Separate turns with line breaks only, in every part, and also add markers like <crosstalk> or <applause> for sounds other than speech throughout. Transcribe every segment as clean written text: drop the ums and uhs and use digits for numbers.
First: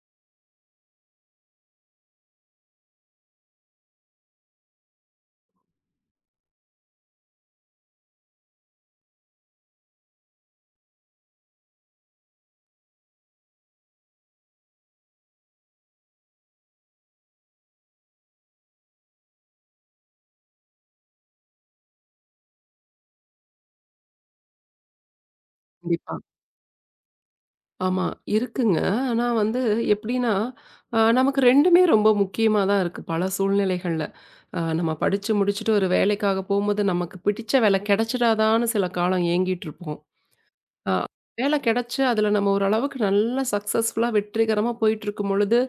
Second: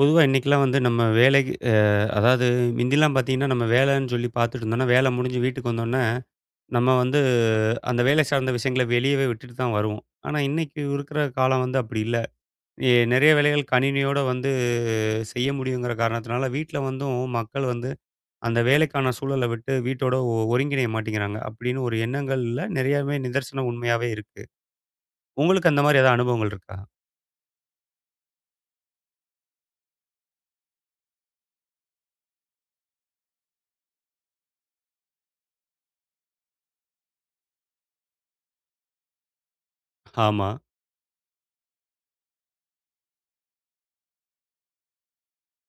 பொதுவா இன்னைக்கெல்லாம் வந்து நம்ம வேலைக்கு அதாவது மிந்திலாம் பார்த்தீங்கன்னா, நம்ம வேலைன்னு சொல்லி பார்த்துட்டு இருந்தோம்னா, வேலை முடிஞ்சு வீட்டுக்கு வந்தோன்னே, நம்ம வந்து அந்த வேலை சார்ந்த விஷயங்கள வெளியவே விட்டுட்டு தான் வருவோம். ஆனா, இன்னைக்கு இருக்கிற காலம் வந்து அப்படி இல்ல. நெறைய வேலைகள் கணினியோட வந்து செய்ய முடியுங்கிற காரணத்தினால, வீட்ல வந்தும் மக்கள் வந்து அந்த வேலைக்கான சூழல விட்டு வீட்டோட ஒருங்கிணைய மாட்டேங்கிறாங்க. அப்படின்னு ஒரு எண்ணங்கள்ல நெறையாவே நிதர்சனம் உண்மையாவே இருக்கு. உங்களுக்கு அந்த மாரி
கண்டிப்பா.
ஏதாவது அனுபவங்கள் இருக்கா?
ஆமா, இருக்குங்க. ஆனா வந்து எப்படின்னா, நமக்கு 2மே ரொம்ப முக்கியமா தான் இருக்கு, பல சூழ்நிலைகள்ல. நம்ம படிச்சு முடிச்சுட்டு ஒரு வேலைக்காக போம்போது, நமக்கு பிடிச்ச வேலை கிடைச்சிடாதான்னு சில காலம் ஏங்கிட்டுருப்போம்.
ஆமா.
அ வேலை கிடைச்சு, அதுல நம்ம ஓரளவுக்கு நல்லா சக்சஸ்ஃபுல்லா, வெற்றிகரமா போயிட்டுருக்கும் பொழுது,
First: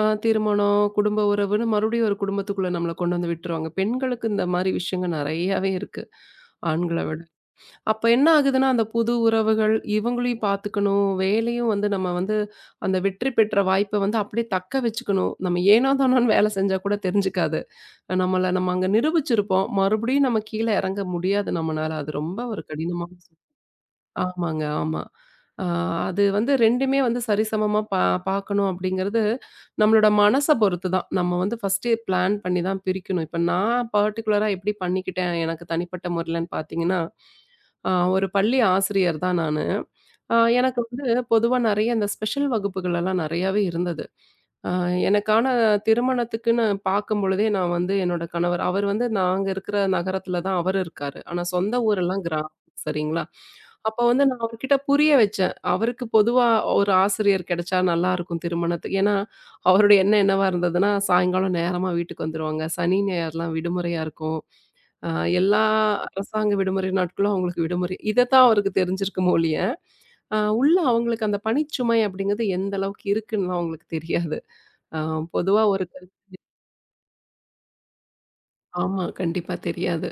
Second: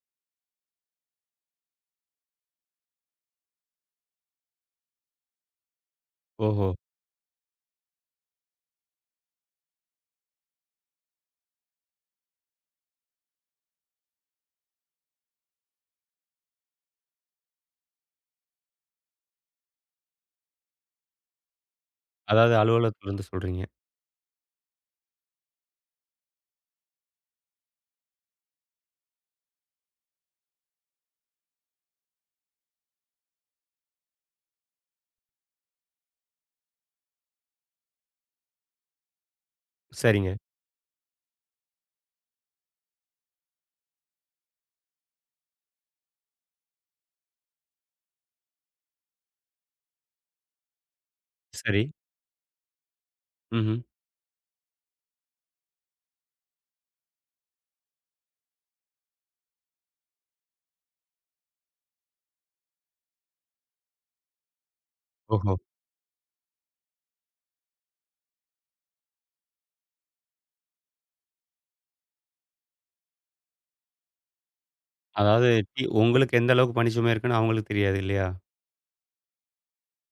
திருமணம், குடும்ப உறவுன்னு மறுபடியும் ஒரு குடும்பத்துக்குள்ள நம்மள கொண்டு வந்து விட்டுருவாங்க. பெண்களுக்கு இந்த மாரி விஷயங்கள் நெறையாவே இருக்கு,
ஓஹோ!
ஆண்கள விட. அப்ப என்ன ஆகுதுன்னா, அந்த புது உறவுகள், இவங்களையும் பார்த்துக்கணும். வேலையும் வந்து நம்ம வந்து அந்த வெற்றி பெற்ற வாய்ப்ப வந்து அப்படியே தக்க வச்சுக்கணும். நம்ம ஏனோ தானோன்னு வேலை செஞ்சா கூட தெரிஞ்சுக்காது. நம்மள நம்ம அங்க நிரூபிச்சிருப்போம். மறுபடியும் நம்ம கீழ இறங்க முடியாது நம்மனால. அது ரொம்ப
அதாவது
ஒரு கடினமான
அலுவலகத்திலருந்து சொல்றீங்க.
ஆமாங்க, ஆமா. ஆ அது வந்து 2மே வந்து சரிசமமா பாக்கணும் அப்படிங்கிறது, நம்மளோட மனச பொறுத்து தான். நம்ம வந்து ஃபர்ஸ்ட்டு பிளான் பண்ணி தான் பிரிக்கணும். இப்ப நான் பர்ட்டிகுலரா எப்படி பண்ணிக்கிட்டேன், எனக்கு தனிப்பட்ட முறையிலன்னு பாத்தீங்கன்னா, ஆ ஒரு பள்ளி ஆசிரியர் தான் நானு.
சரிங்க.
எனக்கு வந்து பொதுவா நெறைய இந்த ஸ்பெஷல் வகுப்புகள் எல்லாம் நெறையாவே இருந்தது. ஆ எனக்கான திருமணத்துக்குன்னு பாக்கும்பொழுதே நான் வந்து என்னோட கணவர் அவர் வந்து நாங்க இருக்கிற நகரத்துல தான் அவர் இருக்காரு. ஆனா சொந்த
சரி.
ஊரெல்லாம் கிராமம். சரிங்களா?
ம்ஹ்ம்.
அப்ப வந்து நான் அவர்கிட்ட புரிய வச்சேன். அவருக்கு பொதுவா ஒரு ஆசிரியர் கிடைச்சா நல்லாருக்கும் திருமணத்துக்கு. ஏன்னா, அவருடைய எண்ணம் என்னவா இருந்ததுன்னா, சாயங்காலம் நேரமா வீட்டுக்கு வந்துருவாங்க. சனி, ஞாயிறுலாம் விடுமுறையா இருக்கும். அ
ஓஹோ!
எல்லா அரசாங்க விடுமுறை நாட்களும் அவங்களுக்கு விடுமுறை. இதத்தான் அவருக்கு தெரிஞ்சிருக்குமோ ஒழிய, உள்ள அவங்களுக்கு அந்த பணிச்சுமை அப்படிங்கிறது எந்த அளவுக்கு இருக்குன்னுலாம் அவங்களுக்கு தெரியாது. அ
அதாவது
பொதுவா ஒரு
உங்களுக்கு எந்த அளவுக்கு பணிச்சுமை இருக்குன்னு அவங்களுக்கு தெரியாது இல்லையா?
ஆமா. கண்டிப்பா தெரியாது.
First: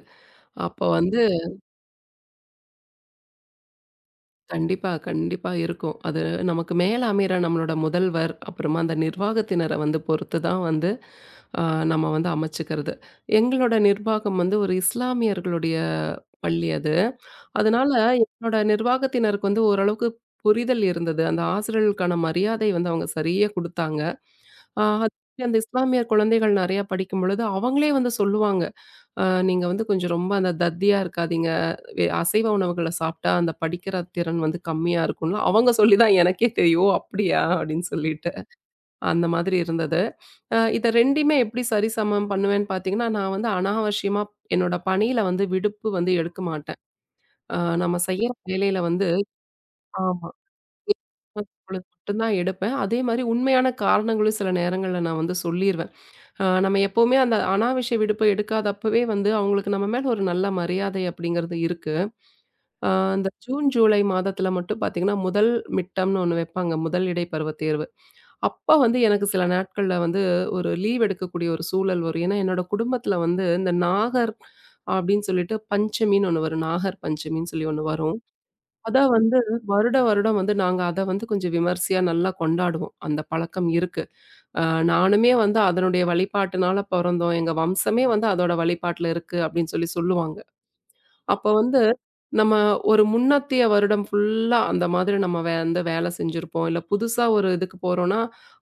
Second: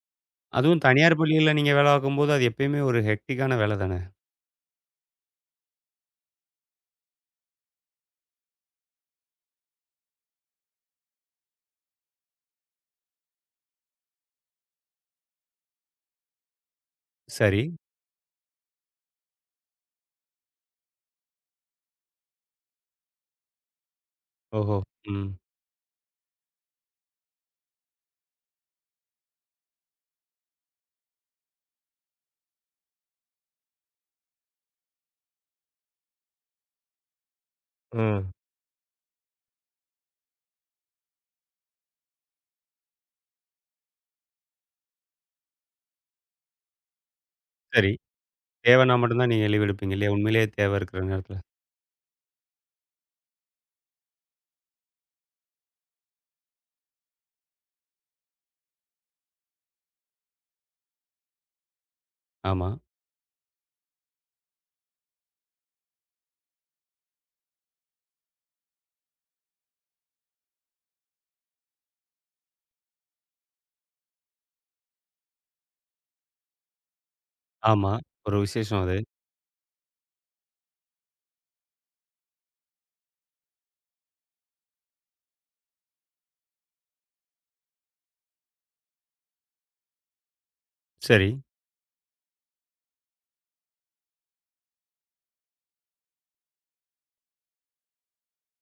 அப்ப
அதுவும் தனியார்
வந்து
பள்ளியில நீங்க வேலை பார்க்கும்போது, அது எப்பயுமே ஒரு ஹெக்டிக்கான வேலை தானே!
கண்டிப்பா, கண்டிப்பா இருக்கும். அது நமக்கு மேல அமையிற நம்மளோட முதல்வர், அப்புறமா அந்த நிர்வாகத்தினர வந்து பொறுத்து தான் வந்து அ நம்ம வந்து அமைச்சுக்கிறது. எங்களோட நிர்வாகம் வந்து ஒரு இஸ்லாமியர்களுடைய பள்ளி அது.
சரி.
அதனால என்னோட நிர்வாகத்தினருக்கு வந்து ஓரளவுக்கு புரிதல் இருந்தது. அந்த ஆசிரியர்களுக்கான மரியாதை வந்து அவங்க சரியா குடுத்தாங்க.
ஓஹோ!
அ
ம்.
அந்த இஸ்லாமிய குழந்தைகள் நெறையா படிக்கும்பொழுது அவங்களே வந்து சொல்லுவாங்க. நீங்க வந்து கொஞ்சம் ரொம்ப அந்த தத்தியா இருக்காதீங்க. அசைவ உணவுகள சாப்பிட்டா அந்த படிக்கிற திறன் வந்து கம்மியா இருக்கும்ல. அவங்க சொல்லி தான் எனக்கே தெரியும். ஓ! அப்படியா? அப்படின்னு
ம்.
சொல்லிட்டு. அந்த மாதிரி இருந்தது. இத 2யுமே எப்படி சரிசமம் பண்ணுவேன்னு பார்த்தீங்கன்னா, நான் வந்து அனாவசியமா என்னோட பணியில வந்து விடுப்பு வந்து எடுக்க மாட்டேன். அ
சரி.
நம்ம செய்யற வேலையில
தேவைன்னா
வந்து
மட்டும் தான் நீங்க லீவ் எடுப்பீங்க இல்லையா?
ஆமா.
உண்மையிலேயே தேவை இருக்கிற நேரத்தில.
பொழுது மட்டும் தான் எடுப்பேன். அதே மாரி உண்மையான காரணங்களும் சில நேரங்கள்ல நான் வந்து சொல்லிருவேன். நம்ம எப்பவுமே அந்த அனாவசிய விடுப்ப எடுக்காதப்பவே வந்து அவங்களுக்கு நம்ம மேல ஒரு நல்ல மரியாதை அப்படிங்கிறது இருக்கு.
ஆமா,
ஆ, அந்த ஜூன், ஜூலை மாதத்தில மட்டும் பார்த்தீங்கன்னா, முதல் மிட் டெர்ம்னு ஒண்ணு வைப்பாங்க. முதல் இடைப்பருவத் தேர்வு. அப்ப வந்து எனக்கு சில நாட்கள்ல வந்து ஒரு லீவ் எடுக்கக்கூடிய ஒரு சூழல் வரும். ஏன்னா, என்னோட குடும்பத்தில வந்து இந்த நாகர் அப்படின்னு சொல்லிட்டு பஞ்சமின்னு ஒண்ணு வரும். நாகர் பஞ்சமின்னு சொல்லி ஒண்ணு
ஆமா.
வரும்.
ஒரு விசேஷம் அது.
அத வந்து வருடம், வருடம் வந்து நாங்க அத வந்து கொஞ்சம் விமர்சையா நல்லா கொண்டாடுவோம். அந்த பழக்கம் இருக்கு. அ நானுமே வந்து அதனுடைய வழிபாட்டுனால பொறந்தோம். எங்க வம்சமே வந்து அதோட வழிபாட்டுல இருக்கு அப்படின்னு சொல்லி சொல்லுவாங்க.
சரி.
அப்ப வந்து, நம்ம ஒரு முன்னத்திய வருடம் ஃபுல்லா அந்த மாதிரி நம்ம வந்து வேலை செஞ்சிருப்போம். இல்ல புதுசா ஒரு இதுக்கு போறோம்னா,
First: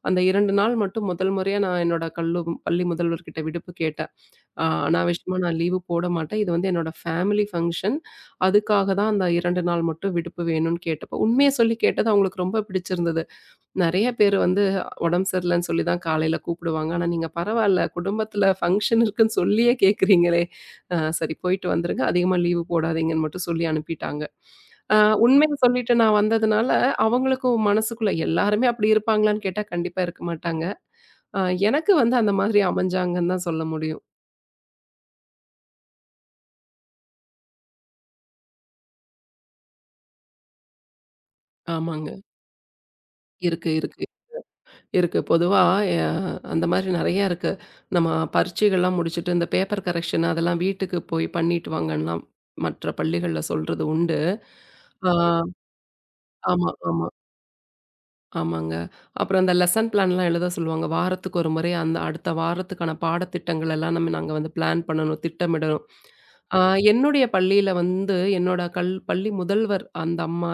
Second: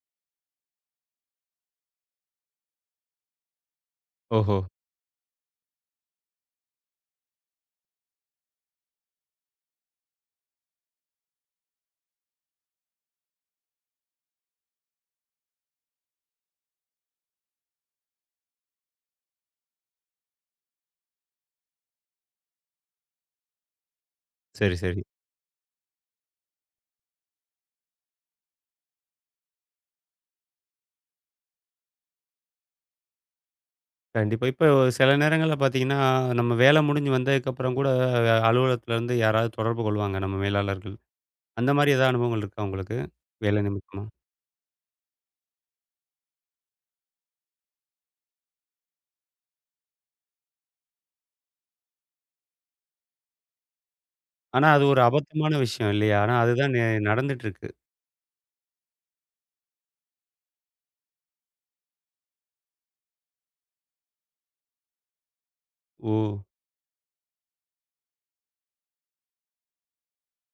அந்த 2 நாள் மட்டும் முதல் முறையா நான் என்னோட பள்ளி முதல்வர்கிட்ட விடுப்பு கேட்டேன்.
ஓஹோ!
அனாவசியமா நான் லீவு போட மாட்டேன். இது வந்து என்னோட ஃபேமிலி ஃபங்ஷன். அதுக்காக தான் அந்த 2 நாள் மட்டும் விடுப்பு வேணும்னு கேட்டப்போ, உண்மைய சொல்லி கேட்டது அவங்களுக்கு ரொம்ப பிடிச்சிருந்தது. நெறைய பேர் வந்து உடம்பு சரியில்லன்னு சொல்லி தான் காலையில கூப்பிடுவாங்க. ஆனா, நீங்க பரவால்ல குடும்பத்தில ஃபங்ஷன் இருக்குன்னு சொல்லியே கேட்கிறீங்களே! சரி போயிட்டு வந்துருங்க. அதிகமா லீவு போடாதீங்கன்னு மட்டும் சொல்லி அனுப்பிட்டாங்க.
சரி,
அ
சரி.
உண்மைய சொல்லிட்டு நான் வந்ததுனால, அவங்களுக்கும் மனசுக்குள்ள எல்லாருமே அப்படி இருப்பாங்களான்னு கேட்டா, கண்டிப்பா இருக்க மாட்டாங்க. அ எனக்கு வந்து அந்த மாதிரி அமைஞ்சாங்கன்னு தான் சொல்ல முடியும்.
கண்டிப்பா. இப்ப சில நேரங்கள்ல பார்த்தீங்கன்னா, நம்ம வேலை முடிஞ்சு வந்ததுக்கப்புறம் கூட அலுவலகத்திலேருந்து யாராவது தொடர்பு கொள்வாங்க, நம்ம மேலாளர்கள். அந்த மாரி
ஆமாங்க.
ஏதாவது அனுபவங்கள் இருக்கா உங்களுக்கு? வேலை
இருக்கு,
நிமித்தமா?
இருக்கு. இருக்கு. பொதுவா எ அந்த மாரி நெறையா இருக்கு. நம்ம பரீட்சைகள்லாம் முடிச்சுட்டு, இந்த பேப்பர் கரெக்ஷன் அதெல்லாம் வீட்டுக்கு போய் பண்ணிட்டு வாங்கலாம் மற்ற பள்ளிகள்ல சொல்றது உண்டு.
ஆனா, அது ஒரு
ஆ
அபத்தமான விஷயம் இல்லையா? ஆனா,
ஆமா,
அதுதான்
ஆமா,
நடந்துட்டு இருக்கு.
ஆமாங்க. அப்புறம் அந்த லெசன் பிளான்லாம் எழுத சொல்லுவாங்க. வாரத்துக்கு ஒரு முறை அந்த அடுத்த வாரத்துக்கான பாடத்திட்டங்கள் எல்லாம் நம்ம நாங்க வந்து பிளான் பண்ணணும், திட்டமிடணும்.
ஓ!
ஆ என்னுடைய பள்ளியில வந்து என்னோட பள்ளி முதல்வர் அந்த அம்மா,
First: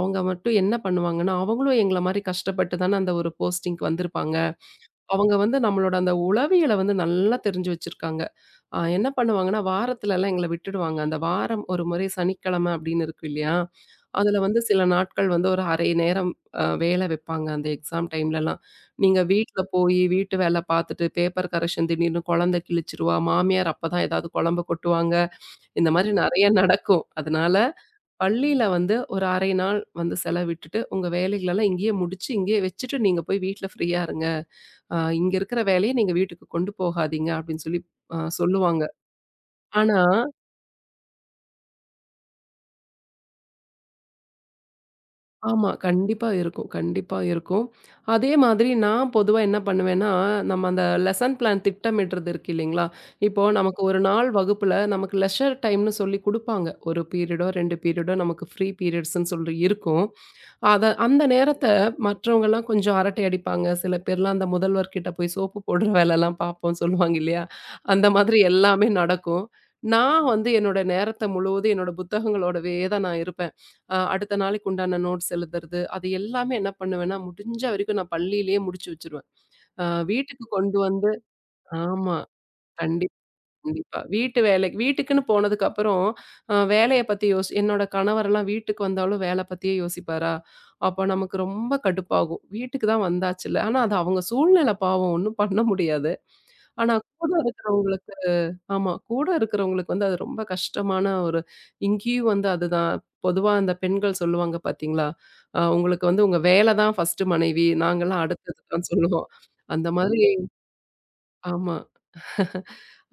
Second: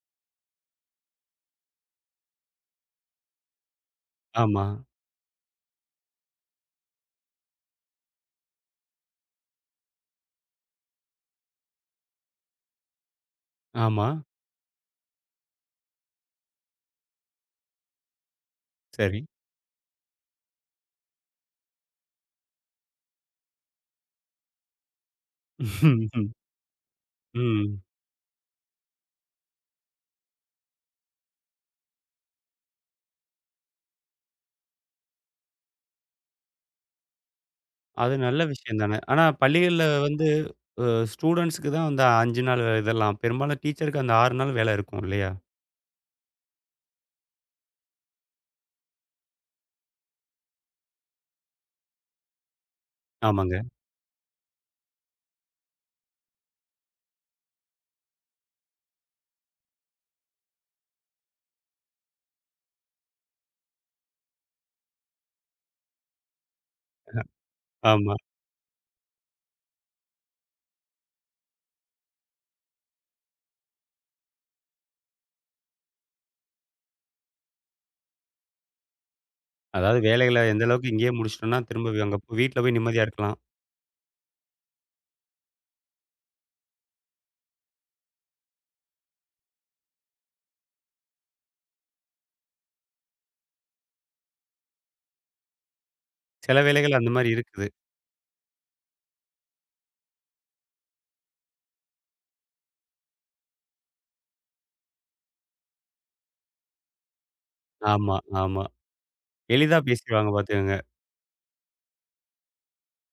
அவங்க மட்டும் என்ன பண்ணுவாங்கன்னா, அவங்களும் எங்கள மாரி கஷ்டப்பட்டு தானே அந்த ஒரு போஸ்டிங்க்கு வந்திருப்பாங்க.
ஆமா,
அவங்க வந்து நம்மளோட அந்த உளவியல வந்து நல்லா தெரிஞ்சு வச்சிருக்காங்க. என்ன பண்ணுவாங்கன்னா, வாரத்துலலாம் எங்கள விட்டுடுவாங்க. அந்த வாரம் ஒரு முறை சனிக்கிழமை அப்படின்னு இருக்கு இல்லையா?
ஆமா.
அதுல வந்து சில நாட்கள் வந்து ஒரு 1/2 நேரம் வேலை வைப்பாங்க. அந்த எக்ஸாம் டைம்லலாம். நீங்க
சரி.
வீட்ல போயி வீட்டு வேலை பார்த்துட்டு, பேப்பர் கரெக்ஷன் திடீர்னு குழந்தை கிழிச்சிருவா, மாமியார் அப்பதான் ஏதாவது குழம்ப கொட்டுவாங்க. இந்த
<laughs>
மாரி
ம்.
நெறைய நடக்கும். அதனால
ம்.
பள்ளியில வந்து ஒரு 1/2 நாள் வந்து செலவிட்டுட்டு, உங்க வேலைகளெல்லாம் இங்கேயே முடிச்சு, இங்கேயே வச்சுட்டு நீங்க போய் வீட்ல ஃப்ரீயா இருங்க. இங்க இருக்கிற வேலைய நீங்க வீட்டுக்கு கொண்டு போகாதீங்க அப்படின்னு சொல்லி
அது நல்ல விஷயம்
சொல்லுவாங்க.
தானே! ஆனா, பள்ளிகள்ல
ஆனா
வந்து அ ஸ்டூடண்ட்ஸ்க்கு தான் அந்த 5 நாள் வே- இதெல்லாம். பெரும்பாலும் டீச்சருக்கு அந்த 6 நாள் வேலை இருக்கும் இல்லையா?
ஆமா. கண்டிப்பா இருக்கும், கண்டிப்பா இருக்கும். அதே மாதிரி நான் பொதுவா என்ன பண்ணுவேன்னா, நம்ம அந்த லெசன் பிளான் திட்டமிடுறது இருக்கு இல்லைங்களா? இப்போ
ஆமாங்க.
நமக்கு ஒரு நாள் வகுப்புல நமக்கு லெஷர் டைம்னு சொல்லி குடுப்பாங்க. ஒரு பீரியடோ, 2 பீரியடோ நமக்கு ஃப்ரீ பீரியட்ஸ்ன்னு சொல்லி இருக்கும். அத அந்த நேரத்த மற்றவங்கலாம் கொஞ்சம் அரட்டை அடிப்பாங்க. சில பேர்லாம் அந்த முதல்வர் கிட்ட போய் சோப்பு போடுற வேலைலாம் பார்ப்போம் சொல்லுவாங்க இல்லையா? அந்த
ஆமா.
மாதிரி எல்லாமே நடக்கும். நான் வந்து என்னோட நேரத்த முழுவதும் என்னோட புத்தகங்களோடவே தான் நான் இருப்பேன். அடுத்த நாளைக்கு உண்டான நோட்ஸ் எழுதுறது, அது எல்லாமே என்ன பண்ணுவேன்னா, முடிஞ்ச வரைக்கும் நான் பள்ளியிலேயே முடிச்சு வச்சுருவேன். அ
அதாவது வேலைகள
வீட்டுக்கு
எந்த
கொண்டு
அளவுக்கு
வந்து
இங்கேயே முடிச்சுட்டோம்னா, திரும்ப வி-
ஆமா.
அங்க வீட்ல போய் நிம்மதியா
கண்டிப்பா.
இருக்கலாம்.
கண்டிப்பா. வீட்டு வேலை வீட்டுக்குன்னு போனதுக்கப்புறம், வேலைய பத்தி என்னோட கணவரெல்லாம் வீட்டுக்கு வந்தாலும் வேல பத்தியே யோசிப்பாரா? அப்ப நமக்கு ரொம்ப கடுப்பாகும். வீட்டுக்கு தான் வந்தாச்சுல்ல. ஆனா அது அவங்க சூழ்நிலை பாவம் ஒண்ணும் பண்ண முடியாது.
சில
ஆனா
வேலைகள் அந்த மாரி
கூட
இருக்குது.
இருக்கிறவங்களுக்கு ஆமா. கூட இருக்கிறவங்களுக்கு வந்து அது ரொம்ப கஷ்டமான ஒரு இங்கேயும் வந்து அதுதான். பொதுவா அந்த பெண்கள் சொல்லுவாங்க பார்த்தீங்களா? உங்களுக்கு வந்து உங்க வேல தான் 1 மனைவி.
ஆமா,
நாங்கலாம் அடுத்தது
ஆமா.
தான் சொல்லுவோம்.
எளிதா
அந்த மாதிரி
பேசிருவாங்க பாத்துக்கங்க.
ஆமா.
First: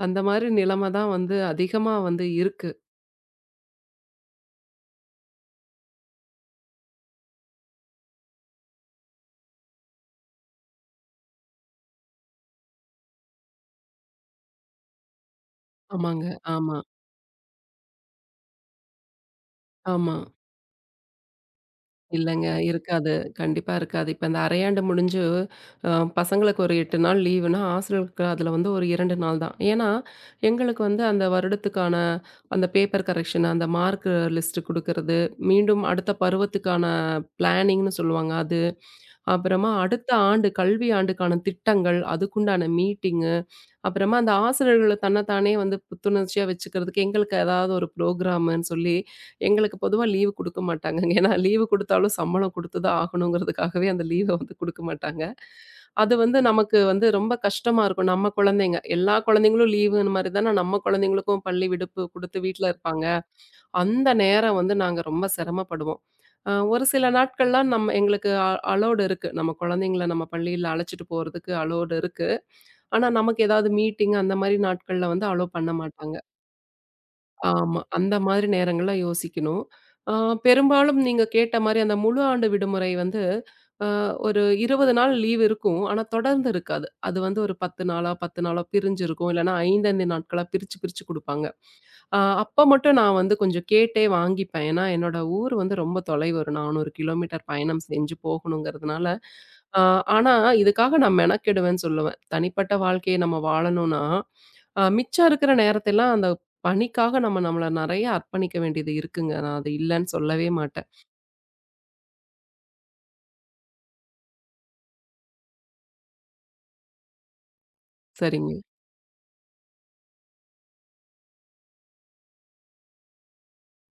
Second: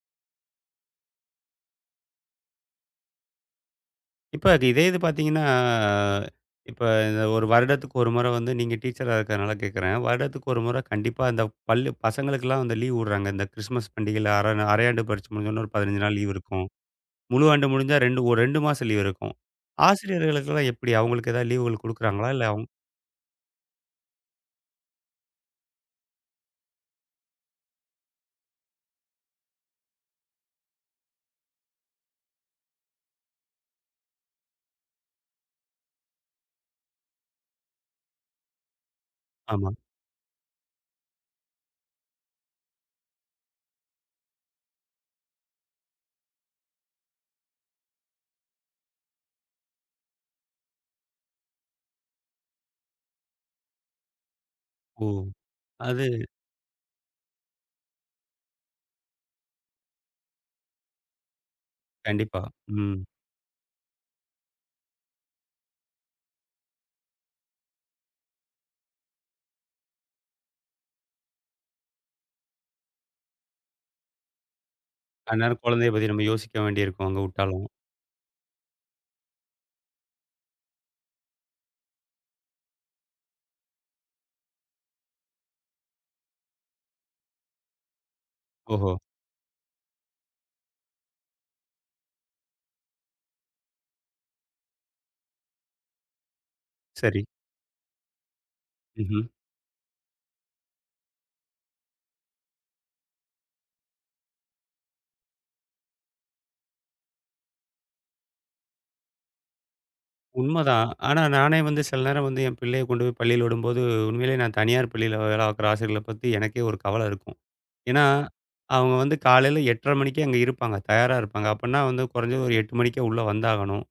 அந்த மாதிரி நிலைமை தான் வந்து அதிகமா வந்து இருக்கு.
இப்ப அது இது பார்த்தீங்கன்னா, இப்ப இந்த ஒரு வருடத்துக்கு ஒரு முறை வந்து நீங்க டீச்சரா இருக்கிறனால கேட்கிறேன். வருடத்துக்கு ஒரு முறை கண்டிப்பா அந்த பள்ளி பசங்களுக்கெல்லாம் வந்து லீவ் விடுறாங்க. இந்த கிறிஸ்மஸ் பண்டிகையில அரையாண்டு பரீட்சை முடிஞ்சோனே ஒரு 15 நாள்
ஆமாங்க.
லீவ் இருக்கும்.
ஆமா,
முழு ஆண்டு முடிஞ்சா 2 மாசம் லீவ் இருக்கும்.
ஆமா.
ஆசிரியர்களுக்கெல்லாம் எப்படி? அவங்களுக்கு ஏதாவது லீவுகள் குடுக்குறாங்களா? இல்ல
இல்லங்க.
அவங்க
இருக்காது. கண்டிப்பா இருக்காது. இப்ப இந்த அரையாண்டு முடிஞ்சு அ பசங்களுக்கு ஒரு 8 நாள் லீவுனா, ஆசிரியர்களுக்கு அதுல வந்து ஒரு 2 நாள் தான். ஏன்னா, எங்களுக்கு வந்து அந்த வருடத்துக்கான அந்த பேப்பர் கரெக்ஷன், அந்த மார்க் லிஸ்ட் குடுக்கறது, மீண்டும் அடுத்த பருவத்துக்கான பிளானிங்ன்னு சொல்லுவாங்க அது.
ஆமா.
அப்புறமா அடுத்த ஆண்டு கல்வி ஆண்டுக்கான திட்டங்கள், அதுக்குண்டான மீட்டிங் அப்புறமா அந்த ஆசிரியர்கள தன்னத்தானே வந்து புத்துணர்ச்சியா வச்சுக்கிறதுக்கு, எங்களுக்கு ஏதாவது ஒரு புரோகிராம்ன்னு சொல்லி, எங்களுக்கு பொதுவா லீவு குடுக்க மாட்டாங்கங்க. ஏன்னா லீவு குடுத்தாலும் சம்பளம் குடுத்து தான் ஆகணுங்கிறதுக்காகவே அந்த லீவ வந்து குடுக்க
ஓ!
மாட்டாங்க.
அது
அது வந்து நமக்கு வந்து ரொம்ப கஷ்டமா இருக்கும். நம்ம குழந்தைங்க, எல்லா குழந்தைங்களும் லீவுன்னு மாரி தானே நம்ம குழந்தைங்களுக்கும் பள்ளி விடுப்பு குடுத்து
கண்டிப்பா.
வீட்ல
ம்.
இருப்பாங்க. அந்த நேரம் வந்து நாங்க ரொம்ப சிரமப்படுவோம். ஒரு சில நாட்கள்லாம் நம்ம எங்களுக்கு அலோவ்டு இருக்கு. நம்ம குழந்தைங்கள நம்ம பள்ளியில அழைச்சிட்டு போறதுக்கு அலோவ்டு இருக்கு. ஆனா, நமக்கு ஏதாவது மீட்டிங் அந்த மாரி நாட்கள்ல வந்து அலோவ்
அந்நேரம்
பண்ண
குழந்தைய பத்தி
மாட்டாங்க.
நம்ம யோசிக்க வேண்டியிருக்கும் அங்க விட்டாலும்.
ஆமா. அந்த மாதிரி நேரங்கள்ல யோசிக்கணும். ஆ பெரும்பாலும் நீங்க கேட்ட மாரி அந்த முழு ஆண்டு விடுமுறை வந்து அ ஒரு 20 நாள் லீவ் இருக்கும். ஆனா, தொடர்ந்து இருக்காது. அது வந்து ஒரு 10 நாளா, 10 நாளா
ஓஹோ!
பிரிஞ்சிருக்கும். இல்லன்னா 5, 5 நாட்களா பிரிச்சு, பிரிச்சு குடுப்பாங்க. அப்ப மட்டும் நான் வந்து கொஞ்சம் கேட்டே வாங்கிப்பேன். ஏன்னா, என்னோட ஊர் வந்து ரொம்ப தொலைவு. ஒரு 400
சரி.
கிலோமீட்டர் பயணம் செஞ்சு போகணுங்கிறதுனால,
ம்ஹ்ம்.
ஆ ஆனா இதுக்காக நான் மெனக்கெடுவேன்னு சொல்லுவேன். தனிப்பட்ட வாழ்க்கைய நம்ம வாழணும்னா, மிச்சம் இருக்கிற நேரத்தெல்லாம் அந்த பணிக்காக நம்ம நம்மள நெறைய அர்ப்பணிக்க வேண்டியது இருக்குங்க. நான் அது இல்லன்னு சொல்லவே
உண்மதான்.
மாட்டேன்.
ஆனா நானே வந்து சில நேரம் வந்து என் பிள்ளைய கொண்டு போய் பள்ளியில விடும்போது, உண்மையிலேயே நான் தனியார் பள்ளியில வேலை பார்க்குற ஆசிரியர்கள பத்தி எனக்கே ஒரு கவலை இருக்கும். ஏன்னா,
சரிங்க.
அவங்க வந்து காலையில 8:30 மணிக்கே அங்க இருப்பாங்க. தயாரா இருப்பாங்க. அப்பன்னா வந்து குறைஞ்சது ஒரு 8 மணிக்கே உள்ள வந்தாகணும்.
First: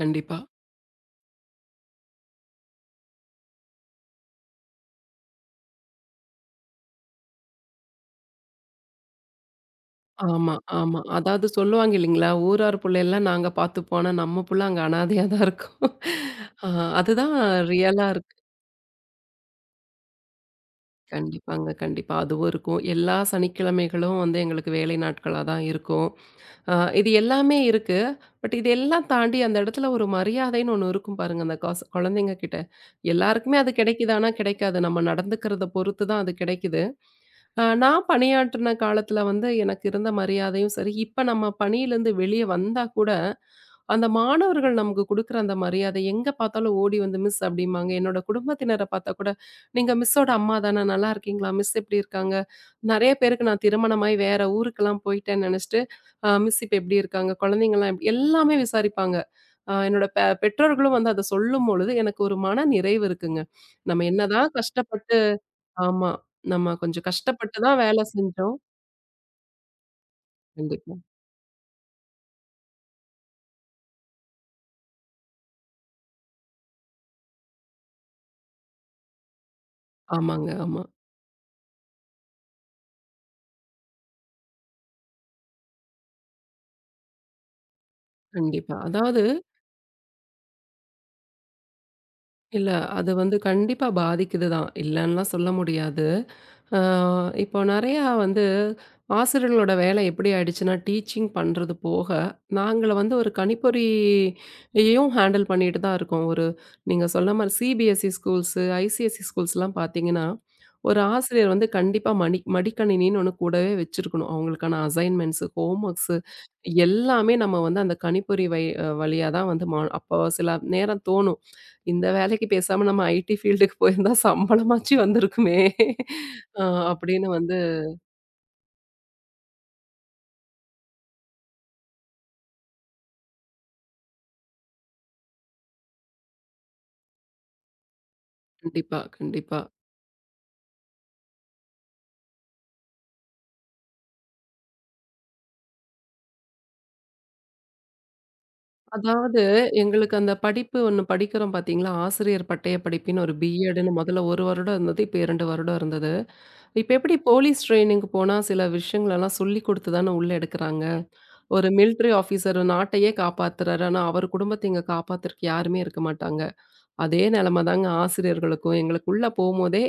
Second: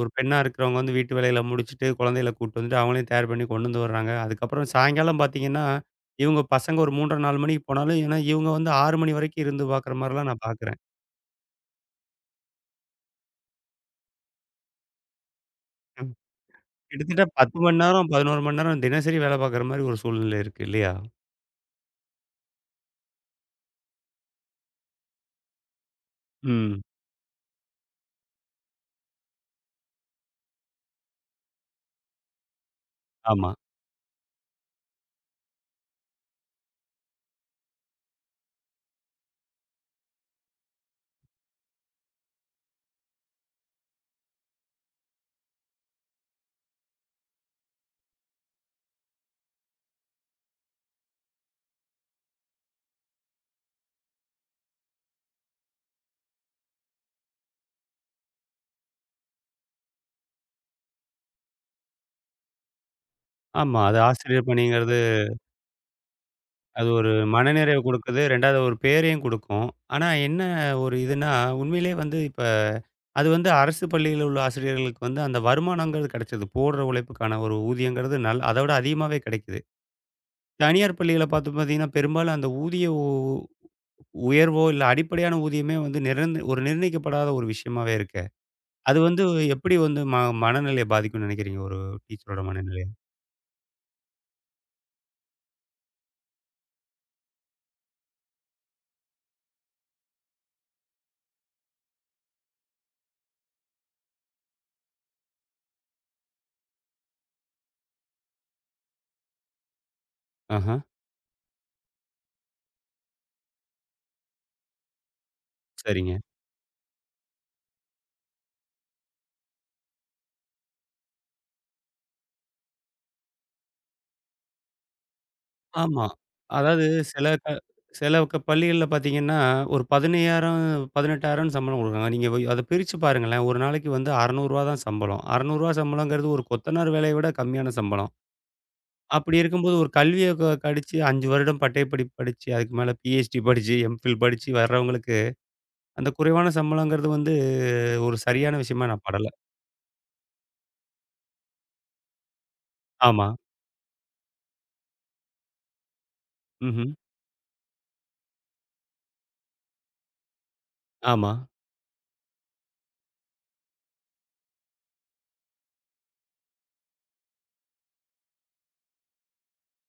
ஒரு பெண்ணா இருக்கிறவங்க வந்து வீட்டு வேலைகள முடிச்சுட்டு, குழந்தைகள கூட்டு வந்துட்டு, அவங்களையும் தயார் பண்ணி கொண்டு வந்து வர்றாங்க. அதுக்கப்புறம் சாயங்காலம் பார்த்தீங்கன்னா, இவங்க பசங்க ஒரு 3:30, 4 மணிக்கு போனாலும், ஏன்னா இவங்க வந்து 6 மணி வரைக்கும் இருந்து பார்க்குற மாரிலாம் நான்
ஆமா,
பார்க்குறேன்.
ஆமா. அதாவது சொல்லுவாங்க இல்லைங்களா? ஊரார் புள்ளையெல்லாம் நாங்க பார்த்துப்போம். ஆனா நம்ம புள்ள அங்க அனாதையா தான் இருக்கும். ஆ
கிட்டத்தட்ட
அதுதான்
10 மணி
ரியலா
நேரம்,
இருக்கு.
11 மணி நேரம் தினசரி வேலை பார்க்குற மாரி ஒரு சூழ்நிலை இருக்கு இல்லையா?
கண்டிப்பாங்க, கண்டிப்பா. அதுவும் இருக்கும். எல்லா சனிக்கிழமைகளும் வந்து எங்களுக்கு வேலை நாட்களா தான் இருக்கும். அ
ம்.
இது எல்லாமே இருக்கு. பட் இது எல்லாம் தாண்டி அந்த இடத்துல ஒரு மரியாதைன்னு ஒண்ணு இருக்கும் பாருங்க, அந்த காசு குழந்தைங்க கிட்ட.
ஆமா,
எல்லாருக்குமே அது கிடைக்குதான்னா கிடைக்காது. நம்ம நடந்துக்கிறத பொறுத்து தான் அது கிடைக்குது. நான் பணியாற்றின காலத்துல வந்து எனக்கு இருந்த மரியாதையும் சரி, இப்ப நம்ம பணியிலேருந்து வெளிய வந்தா கூட அந்த மாணவர்கள் நமக்கு குடுக்குற அந்த மரியாதை எங்க பார்த்தாலும் ஓடி வந்து மிஸ் அப்படிம்பாங்க. என்னோட குடும்பத்தினர பார்த்தா கூட, "நீங்க மிஸ்ஸோட அம்மா தான? நல்லா இருக்கீங்களா? மிஸ் எப்படி இருக்காங்க?" நெறைய பேருக்கு நான் திருமணமாயி வேற ஊருக்கெல்லாம் போயிட்டேன்னு நெனச்சுட்டு, மிஸ் இப்ப எப்படி இருக்காங்க? குழந்தைங்கலாம் எப்" எல்லாமே விசாரிப்பாங்க. என்னோட பெற்றோர்களும் வந்து அத சொல்லும்பொழுது எனக்கு ஒரு மன நிறைவு இருக்குங்க.
ஆமா. அது
நம்ம
ஆசிரியர்
என்னதான்
பணிங்கிறது,
கஷ்டப்பட்டு ஆமா. நம்ம
அது
கொஞ்சம்
ஒரு
கஷ்டப்பட்டு தான்
மனநிறைவு
வேல
குடுக்குது.
செஞ்சோம்.
2வது ஒரு பேரையும் குடுக்கும். ஆனா என்ன ஒரு
கண்டிப்பா.
இதுன்னா, உண்மையிலேயே வந்து இப்ப அது வந்து அரசு பள்ளியில உள்ள ஆசிரியர்களுக்கு வந்து அந்த வருமானங்கிறது கிடைச்சது. போடுற உழைப்புக்கான ஒரு ஊதியங்கிறது நல் அத விட அதிகமாவே கிடைக்குது.
ஆமாங்க, ஆமா.
தனியார் பள்ளியில பாத்து பாத்தீங்கன்னா, பெரும்பாலும் அந்த ஊதிய உ உயர்வோ, இல்ல அடிப்படையான ஊதியமே வந்து ஒரு நிர்ணயிக்கப்படாத ஒரு விஷயமாவே இருக்கே.
கண்டிப்பா.
அது
அதாவது
வந்து எப்படி வந்து மனநிலைய பாதிக்கும்னு நெனைக்கிறீங்க? ஒரு டீச்சரோட
இல்ல.
மனநிலைய?
அது வந்து கண்டிப்பா பாதிக்குது தான். இல்லன்னுலாம் சொல்ல முடியாது. அ இப்போ நெறையா வந்து ஆசிரியர்களோட வேலை எப்படி ஆயிடுச்சுன்னா, டீச்சிங் பண்றது போக, நாங்கள வந்து ஒரு கணிப்பொறியையும் ஹேண்டில் பண்ணிட்டு தான் இருக்கோம். ஒரு நீங்க சொன்ன மாரி சிபிஎஸ்இ ஸ்கூல்ஸு, ஐசிஎஸ்இ ஸ்கூல்ஸ்லாம் பார்த்தீங்கன்னா,
ஆஹ.
ஒரு ஆசிரியர் வந்து கண்டிப்பா மடி மடிக்கணினின்னு ஒண்ணு கூடவே வச்சிருக்கணும். அவங்களுக்கான அசைன்மென்ட்ஸ், ஹோம் ஒர்க்ஸ்
சரிங்க.
எல்லாமே நம்ம வந்து அந்த கணிப்பொறி வழியா தான் வந்து அப்போ சில நேரம் தோணும். இந்த வேலைக்கு பேசாம நம்ம ஐடி ஃபீல்டுக்கு போயிருந்தா சம்பளமாச்சும் வந்திருக்குமே!
ஆமா.
அ
அதாவது சில
அப்படின்னு
க
வந்து
சில பள்ளிகள்ல பார்த்தீங்கன்னா, ஒரு 15,000, 18,000ன்னு சம்பளம் குடுக்குறாங்க. நீங்க அத பிரிச்சு பாருங்களேன். ஒரு நாளைக்கு வந்து ரூ. 600 தான் சம்பளம். ரூ. 600 சம்பளங்கிறது ஒரு கொத்தனார் வேலைய விட கம்மியான சம்பளம்.
கண்டிப்பா,
அப்படி
கண்டிப்பா.
இருக்கும்போது ஒரு கல்விய கடிச்சு 5 வருடம் பட்டயப்படிப்பு படிச்சு, அதுக்கு மேல பிஹெச்டி படிச்சு, எம்ஃபில் படிச்சு வர்றவங்களுக்கு, அந்த குறைவான சம்பளங்கிறது வந்து ஒரு சரியான விஷயமா நான் படல.
அதாவது எங்களுக்கு அந்த படிப்பு ஒண்ணு படிக்கிறோம் பார்த்தீங்களா? ஆசிரியர் பட்டய படிப்புன்னு
ஆமா.
ஒரு பி.எட்ன்னு முதல்ல 1 வருடம் இருந்தது. இப்ப 2 வருடம் இருந்தது. இப்ப
ம்ஹ்ம்.
எப்படி போலீஸ் ட்ரெய்னிங்க்கு போனா சில விஷயங்களெல்லாம் சொல்லிக் குடுத்து தானே உள்ள எடுக்குறாங்க.
ஆமா.
ஒரு மிலிட்டரி ஆஃபீசர் நாட்டையே காப்பாத்துறாரு. ஆனா, அவர் குடும்பத்த இங்க காப்பாத்துறக்கு யாருமே இருக்க மாட்டாங்க. அதே நிலைமை தாங்க ஆசிரியர்களுக்கும். எங்களுக்குள்ள போம்போதே,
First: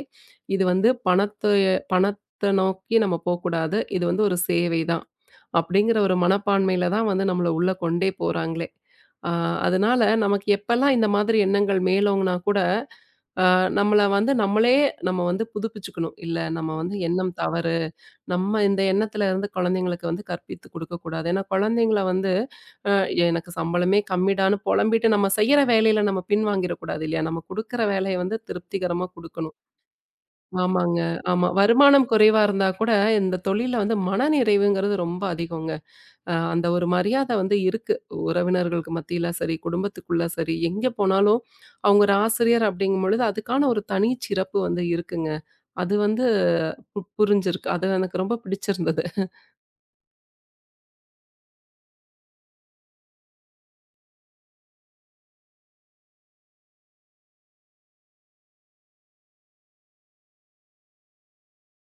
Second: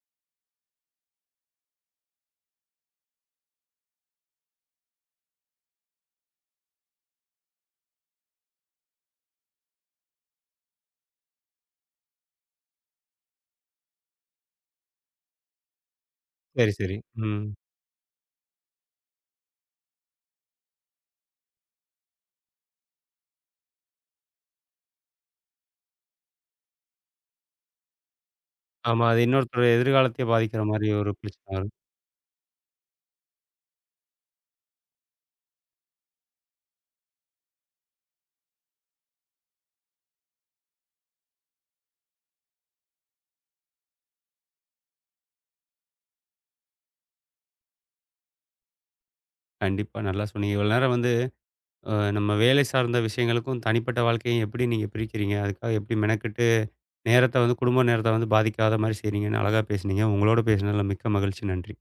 இது வந்து பணத்த பணத்த நோக்கி நம்ம போக்கூடாது. இது வந்து ஒரு சேவை தான். அப்படிங்கிற ஒரு மனப்பான்மையில தான் வந்து நம்மள உள்ள கொண்டே போறாங்களே. ஆ அதனால நமக்கு எப்பல்லாம் இந்த மாதிரி எண்ணங்கள் மேலோங்குனா கூட, அ நம்மள வந்து நம்மளே நம்ம வந்து புதுப்பிச்சுக்கணும். இல்ல நம்ம
சரி,
வந்து
சரி.
எண்ணம்
ம்.
தவறு. நம்ம இந்த எண்ணத்துல இருந்து குழந்தைங்களுக்கு வந்து கற்பித்து குடுக்கக்கூடாது. ஏன்னா குழந்தைங்கள வந்து அ எனக்கு சம்பளமே கம்மிடான்னு புலம்பிட்டு நம்ம செய்யற வேலையில நம்ம பின்வாங்கிடக்கூடாது இல்லையா? நம்ம குடுக்குற வேலைய வந்து
ஆமா.
திருப்திகரமா
அது
குடுக்கணும்.
இன்னொருத்தருடைய எதிர்காலத்தையே பாதிக்கிற மாரி
ஆமாங்க.
ஒரு
ஆமா.
பிரச்சனை வரும்.
வருமானம் குறைவா இருந்தா கூட இந்த தொழில்ல வந்து மனநிறைவுங்கிறது ரொம்ப அதிகங்க. அந்த ஒரு மரியாதை வந்து இருக்கு. உறவினர்களுக்கு மத்தியில சரி, குடும்பத்துக்குள்ள சரி, எங்க போனாலும் அவங்க ஒரு ஆசிரியர் அப்படிங்கும்பொழுது, அதுக்கான ஒரு தனி சிறப்பு வந்து இருக்குங்க. அது வந்து புரிஞ்சிருக்கு. அது எனக்கு ரொம்ப பிடிச்சிருந்தது.
கண்டிப்பா. நல்லா சொன்னீங்க. இவ்வளோ நேரம் வந்து நம்ம வேலை சார்ந்த விஷயங்களுக்கும், தனிப்பட்ட வாழ்க்கையும் எப்படி நீங்க பிரிக்கிறீங்க? அதுக்காக எப்படி மெனக்கெட்டு நேரத்த வந்து குடும்ப நேரத்த வந்து பாதிக்காத மாரி செய்றீங்கன்னு அழகா பேசுனீங்க. உங்களோட பேசினதுல மிக்க மகிழ்ச்சி. நன்றி.